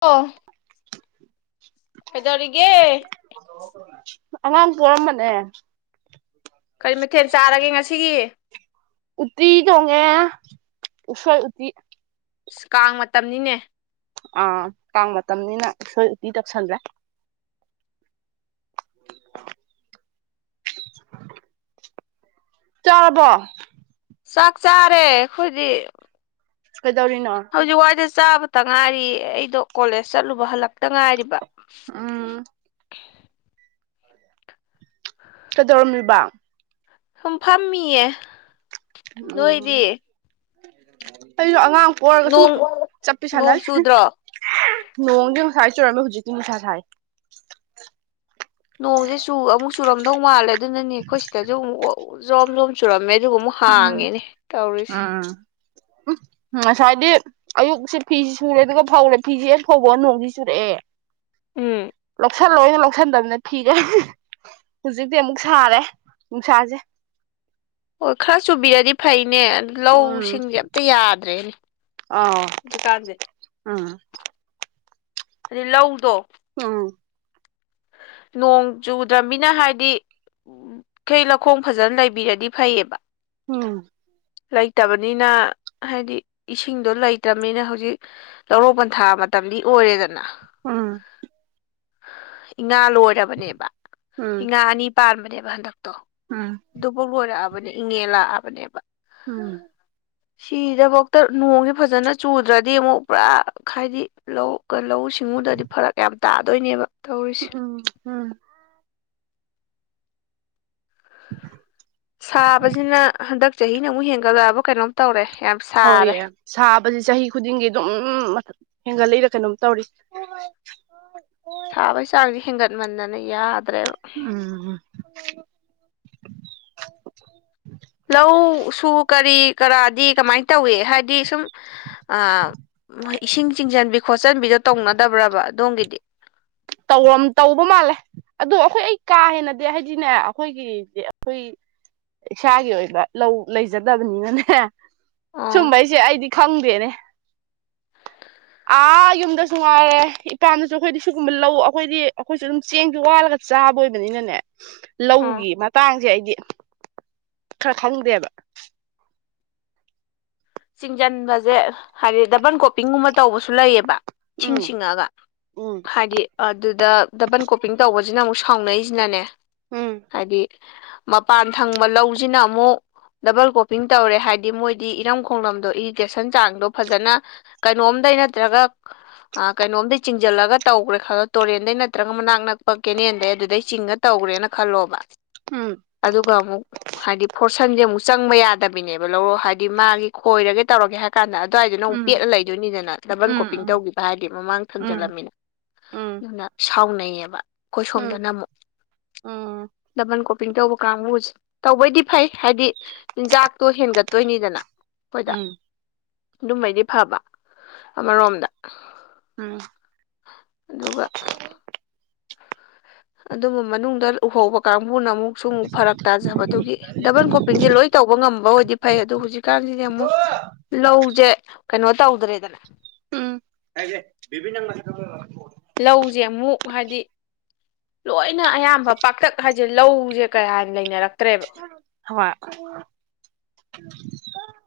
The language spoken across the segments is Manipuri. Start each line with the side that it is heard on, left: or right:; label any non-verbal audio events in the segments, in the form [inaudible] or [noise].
left: ꯑꯣ ꯍꯗꯔꯤꯒꯦ
right: ꯑꯉꯥꯡ ꯄꯔꯝ ꯃꯅꯦ
left: ꯀꯔꯤ ꯃꯊꯦꯜ ꯆꯥꯔꯒꯦ ꯉꯁꯤꯒꯤ
right: ꯎꯠꯇꯤ ꯇꯣꯡꯉꯦ ꯎꯁꯣꯏ ꯎꯇꯤ
left: ꯀꯥꯡ ꯃꯇꯝꯅꯤꯅꯦ
right: ꯑ ꯀꯥꯡ ꯃꯇꯝꯅꯤꯅ ꯁꯣꯏ ꯎꯇꯤ ꯇꯛꯁꯟ꯭ꯔꯦ ꯆꯥꯕ
left: ꯆꯥꯛ ꯆꯥꯔꯦ ꯑꯩꯈꯣꯏꯗꯤ
right: ꯀꯩꯗꯧꯔꯤꯅꯣ
left: ꯍꯧꯖꯤꯛ ꯋꯥꯏꯗ ꯆꯥꯕꯇ ꯉꯥꯏꯔꯤ ꯑꯩꯗꯣ ꯀꯣꯂꯦꯖ ꯆꯠꯂꯨꯕ ꯍꯜꯂꯛꯇ ꯉꯥꯏꯔꯤꯕ
right: ꯑꯥ ꯀꯩꯗꯧꯔꯝꯂꯤꯕ
left: ꯁꯨꯝ ꯐꯝꯃꯤꯌꯦ
right: ꯎꯝ
left: ꯅꯣꯏꯗꯤ
right: ꯑꯩꯁꯨ ꯑꯉꯥꯡ ꯄꯔꯒ ꯁꯨꯝ
left: ꯅꯣꯡ
right: ꯆꯠꯄꯤ
left: ꯅꯣꯡ
right: ꯁꯥꯟꯅꯔꯤ
left: ꯆꯨꯗ꯭ꯔꯣ
right: ꯅꯣꯡꯗꯤ ꯉꯁꯥꯏ ꯆꯨꯔꯝꯃꯦ ꯍꯧꯖꯤꯛꯇꯤ ꯅꯨꯡꯁꯥ ꯁꯥꯏ
left: ꯅꯣꯡꯁꯦ ꯑꯃꯨꯛ ꯆꯨꯔꯝꯗꯧ ꯃꯥꯜꯂꯦ ꯑꯗꯨꯅꯅꯦ ꯑꯩꯈꯣꯏ ꯁꯤꯗꯁꯨ ꯑꯃꯨꯛ ꯖꯣꯝ ꯖꯣꯝ ꯁꯨꯔꯝꯃꯦ ꯑꯗꯨꯒ ꯑꯃꯨꯛ ꯍꯥꯡꯉꯦꯅꯦ ꯇꯧꯔꯤꯁꯦ
right: ꯎ ꯉꯁꯥꯏꯗꯤ ꯑꯌꯨꯛꯁꯦ ꯐꯤꯁꯤꯦ ꯁꯨꯔꯦ ꯑꯗꯨꯒ ꯐꯧꯔꯦ ꯐꯤꯁ ꯍꯦꯛ ꯐꯧꯕ ꯅꯣꯡꯁꯤ ꯆꯨꯔꯛꯑꯦ
left: ꯎꯝ
right: ꯁꯟ ꯂꯣꯏꯅ ꯂꯧꯁꯟꯗꯕꯅ ꯊꯤꯔꯦ ꯍꯧꯖꯤꯛꯇꯤ ꯑꯃꯨꯛ ꯁꯥꯔꯦ ꯅꯨꯡꯁꯥꯁꯦ
left: ꯑꯣ ꯈꯔ ꯆꯨꯕꯤꯔꯗꯤ ꯐꯩꯅꯦ ꯑꯗꯨ ꯂꯧ ꯁꯤꯡꯁꯦ ꯑꯝꯇ ꯌꯥꯗ꯭ꯔꯦꯅꯦ
right: ꯑ
left: ꯁꯨꯨꯀꯥꯗꯦ꯫
right: ꯑꯥ
left: ꯑꯗꯩ ꯂꯧꯗꯣ
right: ꯑ
left: ꯅꯣꯡ ꯆꯨꯗ꯭ꯔꯅꯤꯅ ꯍꯥꯏꯗꯤ꯫ ꯎ ꯀꯩ ꯂꯧꯈꯣꯡ ꯐꯖꯅ ꯂꯩꯕꯤꯔꯗꯤ ꯐꯩꯌꯦꯕ
right: ꯎꯝ
left: ꯂꯩꯇꯕꯅꯤꯅ ꯍꯥꯏꯗꯤ ꯏꯁꯤꯡꯗꯣ ꯂꯩꯇ꯭ꯔꯕꯅꯤꯅ ꯍꯧꯖꯤꯛ ꯂꯧꯔꯣꯛ ꯄꯟꯊꯥ ꯃꯇꯝꯗꯤ ꯑꯣꯏꯔꯦꯗꯅ
right: ꯑ
left: ꯉꯥ ꯂꯣꯏꯔꯕꯅꯦꯕ
right: ꯎꯝ
left: ꯏ ꯉꯥ ꯑꯅꯤ ꯄꯥꯟꯕꯅꯦꯕ ꯍꯟꯗꯛꯇꯣ
right: ꯎꯝ
left: ꯑꯗꯨꯐꯥꯎ ꯂꯣꯏꯔꯛꯑꯕ ꯅꯦ ꯏꯪꯉꯦꯜ ꯂꯥꯛꯑꯕꯅꯦꯕ
right: ꯎꯝ
left: ꯁꯤꯗꯐꯧꯗ ꯅꯣꯡꯁꯦ ꯐꯖꯅ ꯆꯨꯗ꯭ꯔꯗꯤ ꯑꯃꯨꯛ ꯄꯨꯔꯥ ꯍꯥꯏꯗꯤ ꯂꯧ ꯂꯧꯎ ꯁꯤꯡꯎꯗꯗꯤ ꯐꯔꯛ ꯌꯥꯝ ꯇꯥꯗꯣꯏꯅꯦꯕ ꯇꯧꯔꯤ
right: ꯎꯝ ꯎꯝ
left: ꯁꯥꯕꯁꯤꯅ ꯍꯟꯗꯛ ꯆꯍꯤꯅ ꯑꯃꯨꯛ ꯍꯦꯟꯒꯠꯂꯛꯑꯕ ꯀꯩꯅꯣꯝ ꯇꯧꯔꯦ ꯌꯥꯝ
right: ꯍꯣꯏ
left: ꯁꯥꯔꯦ
right: ꯌꯥ ꯁꯥꯕꯕꯁꯤ ꯆꯍꯤ ꯈꯨꯗꯤꯡꯒꯤ ꯑꯗꯨꯝ ꯃꯊ ꯍꯦꯟꯒꯠꯂꯛꯏꯔ ꯀꯩꯅꯣꯝ ꯇꯧꯔꯤ
left: ꯁꯥꯕꯒꯤ ꯆꯥꯡꯁꯦ ꯍꯦꯟꯒꯠꯃꯟꯗꯅ ꯌꯥꯗ꯭ꯔꯦꯕ
right: ꯎꯝ
left: ꯂꯧ ꯁꯨ ꯀꯔꯤ ꯀꯔꯥꯗꯤ ꯀꯃꯥꯏꯅ ꯇꯧꯏ ꯍꯥꯏꯗꯤ ꯁꯨꯝ ꯑ ꯏꯁꯤꯡ ꯆꯤꯡꯁꯤꯟꯕꯤ ꯈꯣꯠꯆꯟꯕꯤꯗꯣ ꯇꯧꯅꯗꯕ꯭ꯔꯕ ꯑꯗꯣꯝꯒꯤꯗꯤ
right: ꯇꯧꯔ ꯇꯧꯕ ꯃꯥꯜꯂꯦ ꯑꯗꯣ ꯑꯩꯈꯣꯏ ꯑꯩ ꯀꯥ ꯍꯦꯟꯅꯗꯤ ꯍꯥꯏꯗꯤꯅꯦ ꯑꯩꯈꯣꯏꯒꯤꯗꯤ ꯑꯩꯈꯣꯏ ꯏꯁꯥꯒꯤ ꯑꯣꯏꯕ ꯂꯧ ꯂꯩꯖꯗꯕꯅꯤꯅꯅꯦ
left: ꯑꯣ
right: ꯁꯨꯝꯕ ꯑꯩꯁꯦ ꯑꯩꯗꯤ ꯈꯪꯗꯦꯅꯦ ꯑꯥ ꯌꯨꯝꯗꯁꯨ ꯉꯥꯏꯔꯦ ꯏꯄꯥꯅꯁꯨ ꯑꯩꯈꯣꯏꯗꯤ ꯨꯝꯕ ꯂꯧ ꯑꯩꯈꯣꯏꯗꯤ ꯑꯩꯈꯣꯏꯁꯨ ꯑꯗꯨꯝ ꯆꯦꯡꯁꯨ ꯋꯥꯠꯂꯒ ꯆꯥꯕ ꯑꯣꯏꯕꯅꯤꯅꯅꯦ
left: ꯑꯣ
right: ꯂꯧꯒꯤ ꯃꯇꯥꯡꯁꯦ ꯑꯩꯗꯤ ꯈꯔ ꯈꯪꯗꯦꯕ
left: ꯆꯤꯡꯁꯤꯟꯕꯁꯦ ꯍꯥꯏꯗꯤ ꯗꯕꯟ ꯀꯣꯞꯄꯤꯡꯒꯨꯝꯕ ꯇꯧꯕꯁꯨ ꯂꯩꯑꯕ ꯁꯤꯡ
right: ꯎꯝ
left: ꯁꯤꯡꯉꯒ
right: ꯎꯝ
left: ꯍꯥꯏꯗꯤ ꯑꯗꯨꯗ ꯗꯕꯟ ꯀꯣꯄꯤꯡ ꯇꯧꯕꯁꯤꯅ ꯑꯃꯨꯛ ꯁꯥꯎꯅꯩꯁꯤꯅꯅꯦ
right: ꯎꯝ
left: ꯍꯥꯏꯗꯤ ꯃꯄꯥꯟ ꯊꯪꯕ ꯂꯧꯁꯤꯅ ꯑꯃꯨꯛ ꯗꯕꯜ ꯀꯣꯄꯤꯡ ꯇꯧꯔꯦ ꯍꯥꯏꯗꯤ ꯃꯣꯏꯗꯤ ꯏꯔꯝ ꯈꯣꯡꯂꯝꯗꯣ ꯏꯔꯤꯒꯦꯁꯟ ꯆꯥꯡꯗꯣ ꯐꯖꯅ ꯀꯩꯅꯣꯝꯗꯩ ꯅꯠꯇ꯭ꯔꯒ ꯀꯩꯅꯣꯝꯗ ꯆꯤꯡꯁꯤꯜꯂꯒ ꯇꯧꯈ꯭ꯔꯦ ꯈꯜꯂꯣ ꯇꯨꯔꯦꯟꯗꯩ ꯅꯠꯇ꯭ꯔꯒ ꯃꯅꯥꯛ ꯅꯛꯄ ꯀꯦꯅꯦꯜꯗꯩ ꯑꯗꯨꯗꯩ ꯆꯤꯡꯉ ꯇꯧꯈ꯭ꯔꯦꯅ ꯈꯜꯂꯣꯕ
right: ꯎꯝ
left: ꯑꯗꯨꯒ ꯑꯃꯨꯛ ꯍꯥꯏꯗꯤ ꯐꯣꯔꯁꯟꯁꯦ ꯑꯃꯨꯛ ꯆꯪꯕ ꯌꯥꯗꯕꯤꯅꯦꯕ ꯂꯧꯔꯣ ꯍꯥꯏꯗꯤ ꯃꯥꯒꯤ ꯈꯣꯏꯔꯒꯦ ꯇꯧꯔꯒꯦ ꯍꯥꯏ ꯀꯥꯟ ꯑꯗꯨꯋꯥꯏꯗ ꯅꯨꯛ
right: ꯎꯝ
left: ꯄꯦꯠꯂ ꯂꯩ ꯑꯗꯨꯅꯤꯗꯅ ꯗꯕꯜ
right: ꯎꯝ
left: ꯀꯣꯄꯤꯡ
right: ꯎꯝ
left: ꯇꯧꯈꯤꯕ ꯍꯥꯏꯔꯗꯤ ꯃꯃꯥꯡ
right: ꯎꯝ
left: ꯊꯝꯖꯜꯂꯝꯃꯤꯅ
right: ꯎꯝ
left: ꯑꯗꯨꯅ ꯁꯥꯎꯅꯩꯌꯦꯕ ꯑꯩꯈꯣꯏ
right: ꯎꯝ
left: ꯁꯣꯝꯗꯅ ꯑꯃꯨꯛ
right: ꯎꯝ
left: ꯗꯕꯟ ꯄꯤꯡ ꯇꯧꯕ ꯀꯥꯡꯕꯨꯁꯦ ꯇꯧꯕꯩꯗꯤ ꯐꯩ ꯍꯥꯏꯗꯤ ꯆꯤꯟꯖꯥꯛꯇꯣ ꯍꯦꯟꯒꯠꯇꯣꯏꯅꯤꯗꯅ ꯑꯩꯈꯣꯏꯗ
right: ꯎꯝ
left: ꯑꯗꯨꯃꯩꯗꯤ ꯐꯕ ꯑꯃꯔꯣꯝꯗ
right: ꯎꯝ
left: ꯑꯗꯨꯒ ꯑꯗꯨꯝꯕ ꯃꯅꯨꯡꯗ ꯎꯍꯧꯕ ꯀꯥꯡꯕꯨꯅ ꯑꯃꯨꯛꯁꯨ ꯑꯃꯨꯛ ꯐꯔꯛ ꯇꯥꯖꯕꯗꯨꯒꯤ ꯗꯕꯜ ꯀꯣꯄꯤꯡꯁꯦ ꯂꯣꯏ ꯇꯧꯕ ꯉꯝꯕ ꯑꯣꯏꯗꯤ ꯐꯩ ꯑꯗꯨꯣ ꯍꯧꯖꯤꯛꯀꯥꯟꯁꯤꯗꯤ ꯑꯃꯨꯛ ꯂꯧꯁꯦ ꯀꯩꯅꯣ ꯇꯧꯗ꯭ꯔꯦꯗꯅ
right: ꯎꯝ [unintelligible]
left: ꯂꯧꯁꯦ ꯑꯃꯨꯛ ꯍꯥꯏꯗꯤ ꯂꯣꯏꯅ ꯑꯌꯥꯝꯕ ꯄꯥꯛꯇꯛ ꯍꯥꯏꯁꯦ ꯂꯧꯁꯦ ꯀꯌꯥ ꯂꯩꯅꯔꯛꯇ꯭ꯔꯦꯕ
right: ꯍꯣꯏ [unintelligible]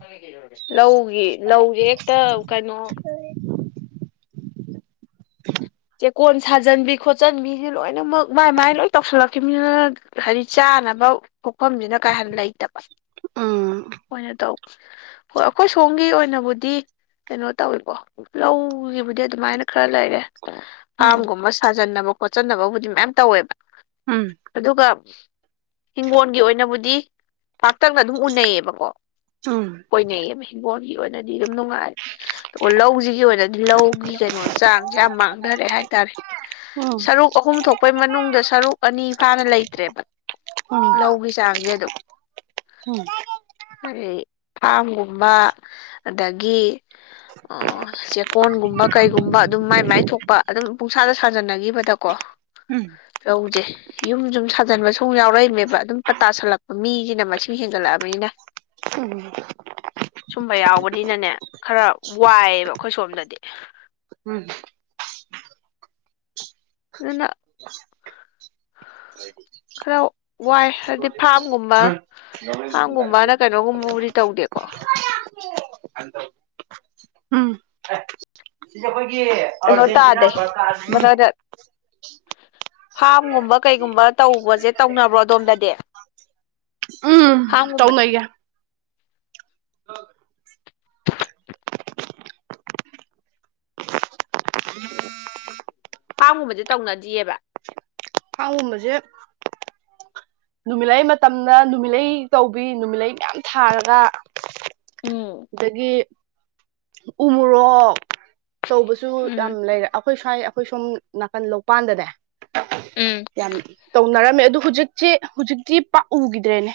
left: [unintelligible] ꯂꯧꯒꯤ ꯂꯧꯁꯦ ꯍꯦꯛꯇ ꯀꯩꯅꯣ ꯆꯦꯛꯀꯣꯟ ꯁꯥꯖꯟꯕꯤ ꯈꯣꯠꯆꯟꯕꯤꯁꯦ ꯂꯣꯏꯅꯃꯛ ꯃꯥꯏ ꯃꯥꯏ ꯂꯣꯏ ꯇꯧꯁꯜꯂꯛꯈꯤꯕꯅꯤꯅ ꯍꯥꯏꯗꯤ ꯆꯥꯅꯕ ꯄꯣꯛꯐꯝꯁꯤꯅ ꯀꯥ ꯍꯥꯟ ꯂꯩꯇꯕ
right: ꯎꯝ
left: ꯑꯣꯏꯅ ꯇꯧ ꯍꯣꯏ ꯑꯩꯈꯣꯏ ꯁꯣꯝꯒꯤ ꯑꯣꯏꯅꯕꯨꯗꯤ ꯀꯩꯅꯣ ꯇꯧꯋꯤꯀꯣ ꯂꯧꯒꯤꯕꯨꯗꯤ ꯑꯗꯨꯃꯥꯏꯅ ꯈꯔ ꯂꯩꯔꯦ
right: ꯎꯝ ꯎꯝ
left: ꯐꯥꯔꯝꯒꯨꯝꯕ ꯁꯥꯖꯟꯅꯕ ꯈꯣꯠꯆꯟꯅꯕꯕꯨꯗꯤ ꯃꯌꯥꯝ ꯇꯧꯋꯦꯕ
right: ꯎꯝ
left: ꯑꯗꯨꯒ ꯍꯤꯡꯒꯣꯜꯒꯤ ꯑꯣꯏꯅꯕꯨꯗꯤ ꯄꯥꯛꯇꯛꯅ ꯑꯗꯨꯝ ꯎꯅꯩꯌꯦꯕꯀꯣ ꯑꯣꯏꯅꯩꯌꯦꯕ ꯍꯤꯡꯒꯣꯣ꯫ꯟꯒꯤ ꯑꯣꯏꯅꯗꯤ ꯑꯗꯨꯝ ꯅꯨꯡꯉꯥꯏ ꯑꯗꯨꯒ ꯂꯧꯁꯤꯒꯤ ꯑꯣꯏꯅꯗꯤ ꯂꯧꯒꯤ ꯀꯩꯅꯣ ꯆꯥꯡꯁꯦ ꯌꯥꯝ ꯃꯥꯡꯉ ꯗꯔꯦ ꯍꯥꯏꯇꯥꯔꯦ
right: ꯎꯝ
left: ꯁꯔꯨꯛ ꯑꯍꯨꯝ ꯊꯣꯛꯄꯩ ꯃꯅꯨꯡꯗ ꯁꯔꯨꯛ ꯑꯅꯤ ꯐꯥꯅ ꯂꯩꯇ꯭ꯔꯦꯕ ꯂꯧꯒꯤ ꯆꯥꯡꯁꯦ ꯑꯗꯨꯝ
right: ꯎꯝ [unintelligible]
left: ꯀꯔꯤ ꯐꯥꯝꯒꯨꯝꯕ ꯑꯗꯒꯤ ꯑꯣ ꯆꯦꯛꯀꯣꯟꯒꯨꯝꯕ ꯀꯩꯒꯨꯝꯕ ꯑꯗꯨꯝ ꯃꯥꯏ ꯃꯥꯏ ꯊꯣꯛ ꯑꯗꯨꯝ ꯄꯨꯡꯁꯥꯗ ꯁꯥꯖꯟꯅꯈꯤꯕꯗꯀꯣ
right: ꯎꯝ
left: ꯂꯧꯖꯦ ꯌꯨꯝꯁꯨ ꯁꯥꯖꯟꯕ ꯁꯨꯝ ꯌꯥꯎꯔꯛꯏꯕꯅꯦꯕ ꯑꯗꯨꯝ ꯄꯇꯥꯁꯤꯜꯂꯛꯄ ꯃꯤꯁꯤꯅ ꯃꯁꯤꯡ ꯍꯦꯟꯒꯠꯂꯛꯑꯕꯅꯤꯅ
right: ꯎꯝ [unintelligible]
left: ꯁꯨꯝꯕ ꯌꯥꯎꯕꯅꯤꯅꯅꯦ ꯈꯔ ꯋꯥꯏꯑꯦꯕ ꯑꯩꯈꯣꯏ ꯁꯣꯝꯗꯗꯤ
right: ꯎꯝ
left: ꯑꯗꯨꯅ ꯈꯔ ꯋꯥꯏ ꯍꯥꯏꯗꯤ ꯐꯥꯝꯒꯨꯝꯕ ꯐꯥꯝꯒꯨꯝꯕꯅ ꯀꯩꯅꯣꯒꯨꯝꯕꯕꯨꯗꯤ ꯇꯧꯗꯦ
right: ꯁꯤꯗꯤ ꯑꯩꯈꯣꯏꯒꯤ
left: ꯀꯩꯅꯣ
right: ꯑꯥꯔꯖꯦꯟꯇꯤꯅꯥ
left: ꯇꯥꯗꯦ
right: ꯕꯔꯀꯥꯅꯤ
left: [inaudible] ꯐꯥꯝꯒꯨꯝꯕ ꯀꯩꯒꯨꯝꯕ ꯇꯧꯕꯁꯦ ꯇꯧꯅꯕ꯭ꯔꯣ ꯑꯗꯣꯝꯗꯗꯤ
right: ꯎꯝ
left: ꯐꯥꯝꯒꯨꯝꯕꯗꯤ
right: ꯇꯧꯅꯩꯌꯦ
left: ꯐꯥꯝꯒꯨꯝꯕꯗꯤ ꯇꯧꯅꯗꯤꯑꯦꯕ
right: ꯀꯨꯝꯕꯁꯦ ꯅꯨꯃꯤꯠꯂꯩ ꯃꯇꯝꯗ ꯅꯨꯃꯤꯠꯂꯩ ꯇꯧꯕꯤ ꯅꯨꯃꯤꯠꯂꯩ ꯃꯌꯥꯝ ꯊꯥꯔꯒ
left: ꯎꯝ
right: ꯑꯗꯒꯤ ꯎꯃꯣꯔꯣꯛ ꯇꯧꯕꯁꯨ
left: ꯎꯝ
right: ꯌꯥꯝ ꯂꯩꯔꯦ ꯑꯩꯈꯣꯏ ꯁ꯭ꯋꯥꯏ ꯑꯩꯈꯣꯏ ꯁꯣꯝ ꯅꯥꯀꯟ ꯂꯣꯛꯄꯥꯟꯗꯅꯦ
left: ꯎꯝ
right: ꯌꯥꯝ ꯇꯧꯅꯔꯝꯃꯦ ꯑꯗꯨ ꯍꯧꯖꯤꯛꯁꯤ ꯍꯧꯖꯤꯛꯇꯤ ꯄꯥꯛꯎꯈꯤꯗ꯭ꯔꯦꯅꯦ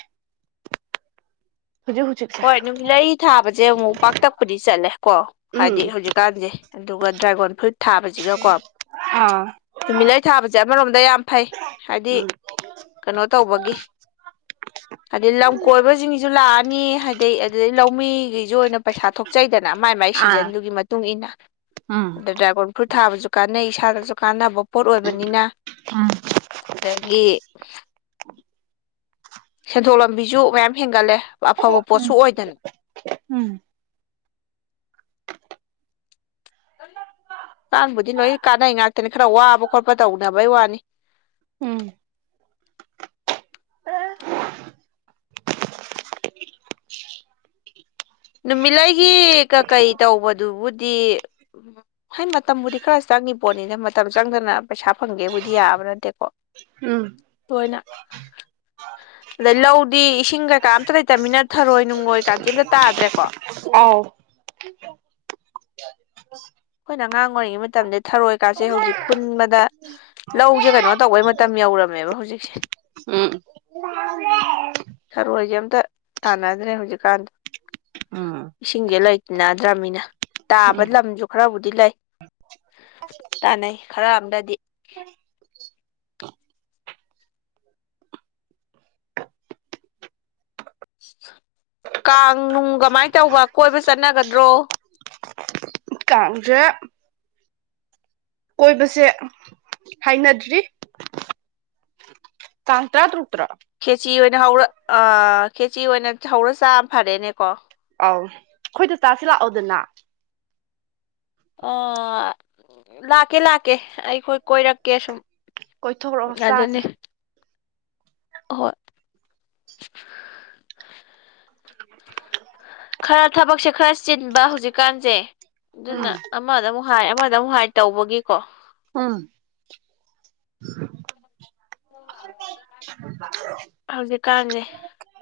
right: ꯍꯧꯖꯤꯛ ꯍꯧꯖꯤꯛ
left: ꯍꯣꯏ ꯅꯨꯃꯤꯠꯂꯩ ꯊꯥꯕꯁꯦ ꯑꯃꯨꯛ ꯄꯥꯛꯇꯛꯄꯨꯗꯤ ꯆꯠꯂꯦꯀꯣ
right: ꯎꯝ
left: ꯍꯥꯏꯗꯤ ꯍꯧꯖꯤꯛꯀꯥꯟꯁꯦ ꯑꯗꯨꯒ ꯗ꯭ꯔꯥꯒꯣꯟ ꯐ꯭ꯔꯨꯠ ꯊꯥꯕꯁꯤꯒꯀꯣ
right: ꯑꯥ
left: ꯅꯨꯨꯃꯤꯠꯂꯥꯏ ꯊꯥꯕꯁꯦ ꯑꯃꯔꯣꯝꯗ ꯌꯥꯝ ꯐꯩ ꯍꯥꯏꯗꯤ
right: ꯎꯝ
left: ꯀꯩꯅꯣ ꯇꯧꯕꯒꯤ ꯍꯥꯏꯗꯤ ꯂꯝ ꯀꯣꯏꯕꯁꯤꯡꯁꯨ ꯂꯥꯛꯑꯅꯤ ꯍꯥꯏꯗꯤ ꯑꯗꯨꯗꯩ ꯂꯧꯃꯤꯒꯤꯁꯨ ꯑꯣꯏꯅ ꯄꯩꯁꯥ ꯊꯣꯛꯆꯩꯗꯅ ꯃꯥꯏ ꯃꯥꯏ
right: ꯑꯥ
left: ꯁꯤꯖꯟꯗꯨꯒꯤ ꯃꯇꯨꯡ ꯏꯟꯅ ꯑ ꯗ꯭ꯔꯥꯏꯒꯣꯟ ꯐ꯭ꯔꯨꯠ ꯊꯥꯕꯁꯨ ꯀꯥꯟꯅꯩ ꯏꯁꯥꯗꯁꯨ ꯀꯥꯟꯅꯕ ꯄꯣꯠ ꯑꯣꯏꯕꯅꯤꯅ ꯑꯗꯒꯤ ꯁꯦꯟꯊꯣꯛ ꯂꯝꯕꯤꯁꯨ ꯃꯌꯥꯝ ꯍꯦꯟꯒꯠꯂꯦ ꯑꯐꯕ ꯄꯣꯠꯁꯨ ꯑꯣꯏꯗꯅ
right: ꯎꯝ
left: ꯀꯕꯨꯗꯤ ꯂꯣꯏ ꯀꯥꯟꯅꯩ ꯉꯥꯛꯇꯅꯤ ꯈꯔ ꯋꯥꯕ ꯈꯣꯠꯄ ꯇꯧꯅꯕꯩ ꯋꯥꯅꯤ
right: ꯎꯝ ꯑ
left: ꯅꯨꯃꯤꯠꯂꯩꯒꯤ ꯀꯀꯩ ꯇꯧꯕꯗꯨꯕꯨꯗꯤ ꯎ ꯍ ꯃꯇꯝꯕꯨꯗꯤ ꯈꯔ ꯆꯪꯉꯤ ꯄꯣꯠꯅꯤꯅ ꯃꯇꯝ ꯆꯪꯗꯅ ꯄꯩꯁꯥ ꯐꯪꯒꯦꯕꯨꯗꯤ ꯌꯥꯕ ꯅꯠꯇꯦꯀꯣ
right: ꯎꯝ
left: ꯂꯣꯏꯅ ꯑꯗꯩ ꯂꯧꯗꯤ ꯏꯁꯤꯡ ꯀꯩꯀꯥ ꯑꯝꯇ ꯂꯩꯇꯃꯤꯅ ꯊꯔꯣꯏ ꯅꯨꯡꯉꯣꯏ ꯀꯥꯟꯇ ꯑꯝꯇ ꯇꯥꯗ꯭ꯔꯦ
right: ꯑꯥꯎ
left: ꯑꯩꯈꯣꯏꯅ ꯑꯉꯥꯡ ꯑꯣꯏꯔꯤꯉꯩ ꯃꯇꯝꯗ ꯊꯔꯣꯏꯀꯥꯁꯦ ꯍꯧꯖꯤꯛ ꯈꯨꯟꯕꯗ ꯂꯧꯁꯦ ꯀꯩꯅꯣ ꯇꯧꯕꯩ ꯃꯇꯝ ꯌꯧꯔꯝꯃꯦꯕ ꯍꯧꯖꯤꯛꯁꯦ
right: ꯎꯝ
left: ꯁꯔꯣꯏꯁꯦ ꯑꯝꯇ ꯇꯥꯟꯅꯗ꯭ꯔꯦ ꯍꯧꯖꯤꯛꯀꯥꯟꯗ ꯏꯁꯤꯡꯁꯦ ꯂꯩ ꯗ꯭ꯔꯃꯤꯅ ꯇꯥꯕ ꯂꯝꯁꯨ ꯈꯔꯕꯨꯗꯤ ꯂꯩ ꯇꯥꯟꯅꯩ ꯈꯔ ꯑꯝꯗꯗꯤ ꯀꯥꯡ ꯅꯨꯡ ꯀꯃꯥꯏꯅ ꯇꯧꯕ ꯀꯣꯏꯕ ꯆꯠꯅꯒꯗ꯭ꯔꯣ
right: ꯀꯥꯡꯖꯦ ꯀꯣꯏꯕꯁꯦ ꯍꯥꯏꯅꯗ꯭ꯔꯤ ꯇꯥꯡ ꯇꯔꯥ ꯇꯔꯨꯛꯇ꯭ꯔ
left: ꯈꯦꯆꯤ ꯑꯣꯏꯅ ꯍꯧꯔ ꯈꯦꯆꯤ ꯑꯣꯏꯅ ꯍꯧꯔ ꯆꯥ ꯑꯃ ꯐꯔꯦꯅꯦꯀꯣ
right: ꯑꯧ ꯑꯩꯈꯣꯏꯗ ꯆꯥꯁꯤ ꯂꯥꯛꯑꯣꯗꯅ
left: ꯑ ꯂꯥꯛꯀꯦ ꯂꯥꯛꯀꯦ ꯑꯩꯈꯣꯏ ꯀꯣꯏꯔꯛꯀꯦ ꯁꯨꯝ
right: ꯀꯣꯏꯊꯣꯔꯛꯑꯣ ꯆꯥꯁꯦ
left: ꯑꯍꯣꯏ
right: [inaudible]
left: ꯈꯔ ꯊꯕꯛꯁꯦ ꯈꯔ ꯆꯤꯟꯕ ꯍꯧꯖꯤꯛꯀꯥꯟꯁꯦ ꯑꯗꯨꯅ
right: ꯎꯝ
left: ꯑꯃꯗ ꯑꯃꯨꯛ ꯍꯥꯏ ꯑꯃꯗ ꯑꯃꯨꯛ ꯍꯥꯏ ꯇꯧꯕꯒꯤꯀꯣ
right: [inaudible]
left: ꯍꯧꯖꯤꯛꯀꯥꯟꯁꯦ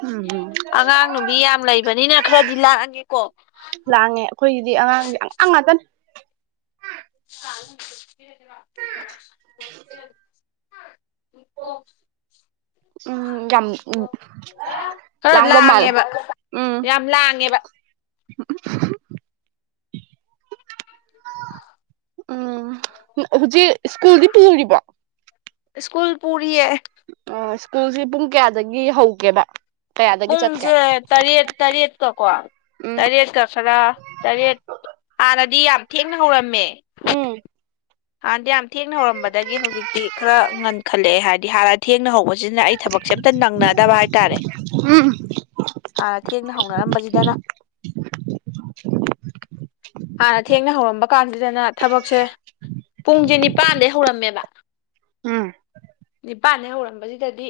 right: ꯎꯝ
left: ꯑꯉꯥꯡ ꯅꯨꯕꯤ ꯌꯥꯝ ꯂꯩꯕꯅꯤꯅ ꯈꯔꯗꯤ ꯂꯥꯛꯑꯒꯦꯀꯣ
right: ꯂꯥꯡꯉꯦ ꯑꯩꯈꯣꯏꯒꯤꯗꯤ ꯑꯉꯥꯡꯗꯤ ꯑꯉꯥꯡ ꯉꯥꯛꯇꯟ
left: [inaudible] ꯑꯣ
right: ꯎꯝ ꯌꯥꯝ ꯂꯥꯡꯕ ꯃꯥꯜꯂꯦ ꯎꯝ
left: ꯉꯦꯕ
right: [unintelligible] ꯎꯝ ꯍꯧꯖꯤꯛ ꯁ꯭ꯀꯨꯜꯗꯤ ꯄꯨꯔꯤꯕꯣ꯫
left: ꯁꯀꯨꯜ ꯄꯨꯔꯤ ꯑꯦ꯫
right: ꯑ ꯁ꯭ꯀꯨꯜꯁꯦ ꯄꯨꯡ ꯀꯌꯥꯗꯒꯤ ꯍꯧꯒꯦꯕ꯫ ꯀꯌꯥꯗꯒꯤ ꯆꯠꯀꯦ
left: ꯄꯨꯡꯁꯦ ꯇꯔꯦꯠ ꯇꯔꯦꯠꯇꯀꯣ
right: ꯎꯝ
left: ꯇꯔꯦꯠꯇ ꯈꯔ꯫ ꯇꯔꯦꯠ ꯍꯥꯟꯅꯗꯤ ꯌꯥꯝ ꯊꯦꯡꯅ ꯍꯧꯔꯝꯃꯦ꯫
right: ꯎꯝ꯫
left: ꯍꯥꯟꯗꯤ ꯌꯥꯝ ꯊꯦꯡꯅ ꯍꯧꯔꯝꯕꯗꯒꯤ ꯍꯧꯖꯤꯛꯇꯤ ꯈꯔ ꯉꯟꯈꯠꯂꯛꯑꯦ ꯍꯥꯏꯗꯤ ꯍꯥꯟꯅ꯫ ꯊꯦꯡꯅ ꯍꯧꯕꯁꯤꯅ ꯑꯩ ꯊꯕꯛꯁꯦ ꯑꯝꯇ ꯅꯪꯅꯗꯕ ꯍꯥꯏꯇꯥꯔꯦ꯫
right: ꯎꯝ꯫
left: ꯍꯥꯟꯅ ꯊꯦꯡꯅ ꯍꯧꯅꯔꯝꯕꯁꯤꯗꯅ ꯍꯥꯟꯅ ꯊꯦꯡꯅ ꯍꯧꯔꯝꯕ ꯀꯥꯟꯁꯤꯗꯅ ꯊꯕꯛꯁꯦ ꯄꯨꯡꯁꯦ ꯅꯤꯄꯥꯟꯗꯒꯤꯩ ꯍꯧꯔꯝꯃꯦꯕ
right: ꯎꯝ
left: ꯄꯥꯟꯅꯦꯩ ꯍꯧꯔꯝꯕꯁꯤꯗꯗꯤ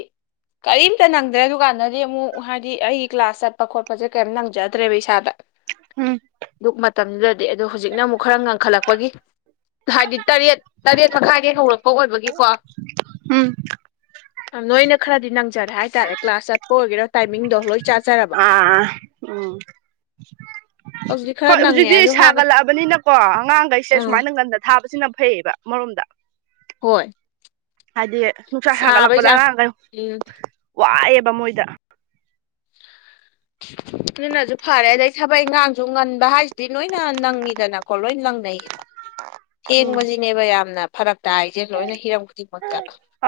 left: ꯀꯔꯤꯝꯇ ꯅꯪꯗ꯭ꯔꯦ ꯗꯨꯀꯥꯟꯗꯗꯤ ꯑꯃꯨꯛ ꯍꯥꯏꯗꯤ ꯑꯩ ꯀ꯭ꯂꯥꯁ ꯆꯠꯄ ꯈꯣꯠꯄꯁꯦ ꯀꯩꯝꯇ ꯅꯪꯖꯗ꯭ꯔꯦꯕ ꯏꯁꯥꯗ
right: ꯎꯝ
left: ꯑꯗꯨꯛ ꯃꯇꯝꯗꯨꯗꯗꯤ ꯑꯗꯨ ꯍꯧꯖꯤꯛꯅ ꯑꯃꯨꯛ ꯈꯔ ꯉꯟꯈꯠꯂꯛꯄꯒꯤ ꯍꯥꯏꯗꯤ ꯇꯔꯦꯠ ꯇꯔꯦꯠ ꯃꯈꯥꯏꯗꯒꯤ ꯍꯧꯔꯛꯄ ꯑꯣꯏꯕꯒꯤꯀꯣ
right: ꯎꯝ
left: ꯅꯣꯏꯅ ꯈꯔꯗꯤ ꯅꯪꯖꯔꯦ ꯍꯥꯏꯇꯥꯔꯦ ꯀ꯭ꯂꯥꯁ ꯆꯠꯄ ꯑꯣꯏꯒꯦꯔꯥ ꯇꯥꯏꯃꯤꯡꯗꯣ ꯂꯣꯏ ꯆꯥꯖꯔꯕ
right: ꯑꯥ ꯎꯝ
left: ꯍꯧꯖꯤꯛ
right: ꯍꯣꯏ ꯍꯧꯖꯤꯛꯇꯤ ꯁꯥꯒꯠꯂꯛꯑꯕꯅꯤꯅꯀꯣ ꯑꯉꯥꯡꯈꯩꯁꯦ
left: ꯑꯥ
right: ꯁꯨꯃꯥꯏꯅ ꯉꯟꯗ ꯊꯥꯕꯁꯤꯅ ꯐꯩꯌꯦꯕ ꯃꯔꯣꯝꯗ꯫
left: ꯍꯣꯏ
right: ꯍꯥꯏꯗꯤ ꯅꯨꯡꯁꯥ
left: ꯁꯥꯕꯩ
right: ꯁꯥꯒꯠꯂꯛꯄꯗ
left: ꯆꯥꯡ
right: ꯑꯉꯥꯡ ꯈꯩ꯫
left: ꯎꯝ
right: ꯋꯥꯏꯑꯦꯕ ꯃꯣꯏꯗ꯫
left: ꯑꯗꯨꯅꯁꯨ ꯐꯔꯦ ꯑꯗꯩ ꯊꯕꯛ ꯏꯪꯈꯥꯡꯁꯨ ꯉꯟꯕ ꯍꯥꯏꯁꯤꯗꯤ ꯂꯣꯏꯅ ꯅꯪꯉꯤꯗꯅꯀꯣ ꯂꯣꯏ ꯂꯪꯅꯩ꯫
right: ꯎꯝ
left: ꯊꯦꯡꯕꯁꯤꯅꯦꯕ ꯌꯥꯝꯅ꯫ ꯐꯔꯛꯛꯇ ꯇꯥꯏꯁꯦ ꯂꯣꯏꯅ ꯍꯤꯔꯝ ꯈꯨꯗꯤꯡꯃꯛꯇ꯫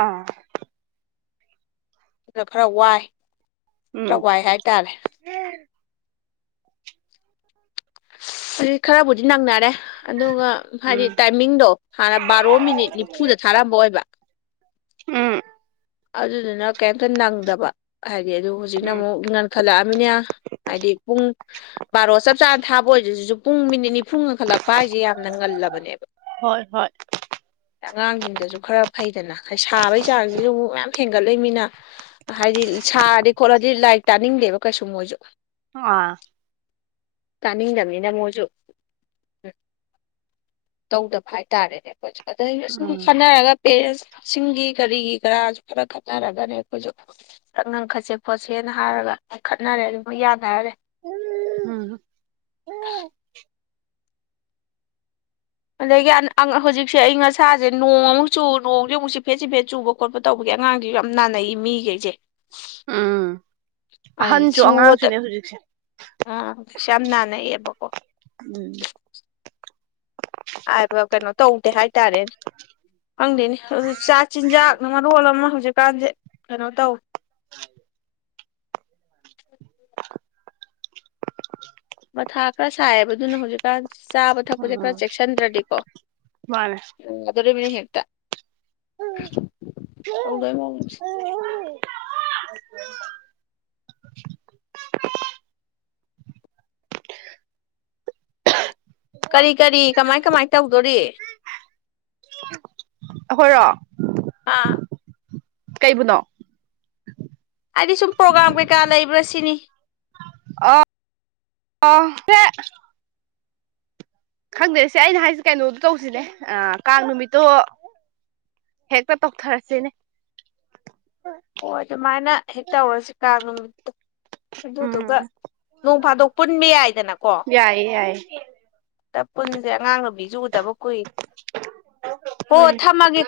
right: ꯑꯥ
left: ꯑꯗꯨꯅ ꯈꯔ ꯋꯥꯏ ꯈꯔ
right: ꯎꯝ
left: ꯋꯥꯏ ꯍꯥꯏꯇꯥꯔꯦ꯫ ꯑꯗꯨꯗꯤ ꯈꯔꯕꯨꯗꯤ ꯅꯪꯅꯔꯦ꯫ ꯑꯗꯨꯒ ꯍꯥꯏꯗꯤ
right: ꯎꯝ
left: ꯇꯥꯏꯃꯤꯡꯗꯣ ꯍꯥꯟꯅ ꯕꯥꯔꯣ ꯃꯤꯅꯤꯠ ꯅꯤꯐꯨꯗ ꯊꯥꯔꯝꯕ ꯑꯣꯏꯕ꯫
right: ꯎꯝ꯫
left: ꯑꯗꯨꯗꯨꯅ ꯀꯩꯝꯇ ꯅꯪꯗꯕ ꯍꯥꯏꯗꯤ ꯑꯗꯨ ꯍꯧꯖꯤꯛꯅ
right: ꯎꯝ
left: ꯑꯃꯨꯛ꯫ ꯈꯠ ꯂꯛꯑꯝꯃꯤꯅ ꯍꯥꯏꯗꯤ ꯄꯨꯡ꯫ ꯕꯥꯔꯣ ꯆꯞ ꯆꯥꯅ ꯊꯥꯕ ꯑꯣꯏꯗꯨꯁꯨ ꯄꯨꯡ ꯃꯤꯅꯤꯠ ꯅꯤꯐꯨ ꯉꯟꯈꯠꯂꯛꯄ ꯍꯥꯏꯁꯦ ꯌꯥꯝꯅ ꯉꯜꯂꯕꯅꯦꯕ꯫
right: ꯍꯣꯏ ꯍꯣꯏ꯫
left: ꯑꯉꯥꯡꯁꯤꯡꯗꯁꯨ ꯈꯔ ꯐꯩꯗꯅ ꯁꯥꯕꯩ ꯆꯥꯡꯁꯤꯗꯕꯨ ꯑꯃꯨꯛ꯫ ꯍꯦꯟꯒꯠꯂꯛ ꯃꯤꯅ ꯍꯥꯏꯗꯤ ꯁꯥꯔꯗꯤ ꯈꯣꯠꯂꯗꯤ ꯂꯥꯏꯔꯤꯛ ꯇꯥꯅꯤꯡꯗꯦꯕ ꯀꯩꯁꯨ ꯃꯣꯏꯁꯨ꯫
right: [unintelligible]
left: ꯇꯥꯅꯤꯡꯗꯝꯅꯤꯅ ꯃꯣꯏꯁꯨ ꯎꯝ꯫ ꯇꯧꯗꯕ ꯍꯥꯏꯇꯥꯔꯦꯅꯦ ꯑꯩꯈꯣꯏꯁꯨ ꯑꯗꯩ ꯁꯨꯝ
right: ꯎꯝ
left: ꯈꯅꯔꯒ ꯄꯦꯔꯦꯟꯁꯁꯤꯡꯒꯤ ꯀꯔꯤꯒꯤ ꯀꯔꯥ꯫ ꯈꯔ ꯈꯠꯅꯔꯒꯅꯦ ꯑꯈꯣꯏꯁꯨ꯫ ꯉꯪꯈꯠꯁꯦ ꯈꯣꯠꯁꯦꯅ ꯍꯥꯏꯔꯒ ꯉꯪꯈꯠꯅꯔꯦ ꯑꯗꯨꯝ ꯌꯥꯅꯔꯦ꯫
right: [unintelligible]
left: ꯑꯗꯒꯤ ꯍꯧꯖꯤꯛꯁꯦ ꯑꯥꯏꯪ ꯑꯥꯁꯥꯁꯦ ꯅꯣꯡ ꯑꯃꯨꯛ ꯆꯨ ꯅꯣꯡꯁꯦ ꯑꯃꯨꯛ ꯆꯤꯐꯦꯠ ꯆꯤꯐꯦꯠ ꯆꯨꯕ꯫ ꯈꯣꯠꯄ ꯇꯧꯕꯒꯤ ꯑꯉꯥꯡꯈꯩꯁꯨ ꯌꯥꯝ ꯅꯥꯅꯩꯌꯦ ꯃꯤꯈꯩꯁꯦ꯫
right: ꯎꯝ
left: ꯑꯩ
right: ꯑꯍꯟꯁꯨ
left: ꯁꯨ ꯇ꯫
right: ꯑꯉꯥꯡꯁꯨꯅꯦ ꯍꯧꯖꯤꯛꯁꯦ
left: ꯑꯥꯁ ꯍꯧꯖꯤꯛꯁꯦ ꯌꯥꯝ ꯅꯥꯟꯅꯩꯌꯦꯕꯀꯣ꯫
right: ꯎꯝ꯫
left: ꯍꯥꯏꯕ ꯀꯩꯅꯣ ꯇꯧꯗꯦ ꯍꯥꯏꯇꯥꯔꯦꯅꯦ ꯈꯪꯗꯦꯅꯦ ꯑꯗꯤ ꯆꯥꯛ ꯆꯤꯟꯖꯥꯛ꯫ ꯃꯔꯣꯜ ꯑꯃ ꯍꯧꯖꯤꯛꯀꯥꯟꯁꯦ ꯀꯩꯅꯣ ꯇꯧꯏ꯫ [unintelligible] ꯃꯊꯥ ꯈꯔ ꯁꯥꯏꯌꯦꯕ ꯑꯗꯨꯅ ꯍꯧꯖꯤꯛꯀꯥꯟ ꯆꯥꯕ ꯊꯛꯄꯁꯦ ꯈꯔ
right: ꯎꯝ
left: ꯆꯦꯛꯁꯤꯟꯗ꯭ꯔꯗꯤꯀꯣ
right: ꯃꯥꯅꯦ
left: ꯗꯣꯔ ꯃꯤꯅꯤ ꯍꯦꯇꯗ ꯀꯔꯤ ꯀꯔꯤ ꯀꯃꯥꯏ ꯀꯃꯥꯏ ꯇꯧꯗꯣꯔꯤ
right: ꯍꯈꯣꯏꯔꯣ
left: ꯑꯥ
right: ꯀꯩꯕꯨꯅꯣ
left: ꯍꯥꯏꯗꯤ ꯁꯨꯝ ꯄ꯭ꯔꯣꯒꯥꯝ ꯀꯩꯀꯥ ꯂꯩꯕ꯭ꯔꯥ ꯁꯤꯅꯤ
right: ꯑ ꯑ ꯈꯪꯗꯦꯁꯦ ꯑꯩꯅ ꯍꯥꯏꯁꯦ ꯀꯩꯅꯣꯗꯣ ꯇꯧꯁꯤꯅꯦ ꯀꯥꯡ ꯅꯨꯃꯤꯠꯇꯣ ꯍꯦꯛꯇ ꯇꯧꯊꯔꯁꯤꯅꯦ꯫
left: ꯑꯣ ꯑꯗꯨꯃꯥꯏꯅ ꯍꯦꯛ ꯇꯧꯔꯁꯤ ꯀꯥꯡ꯫ ꯑꯗꯨꯗꯨꯒ
right: ꯎꯝ
left: ꯅꯣꯡ ꯐꯥꯗꯣꯛ ꯄꯨꯟꯕ ꯌꯥꯏꯗꯅꯀꯣ꯫
right: ꯌꯥꯏꯌꯦ ꯌꯥꯏꯌꯦ
left: ꯑꯃꯇ ꯄꯨꯟꯁꯦ ꯑꯉꯥꯡ ꯅꯨꯕꯤꯁꯨ ꯎꯗꯕ ꯀꯨꯏꯔꯦ ꯍꯣ
right: ꯎꯝ
left: ꯊꯝꯃꯒꯦ꯫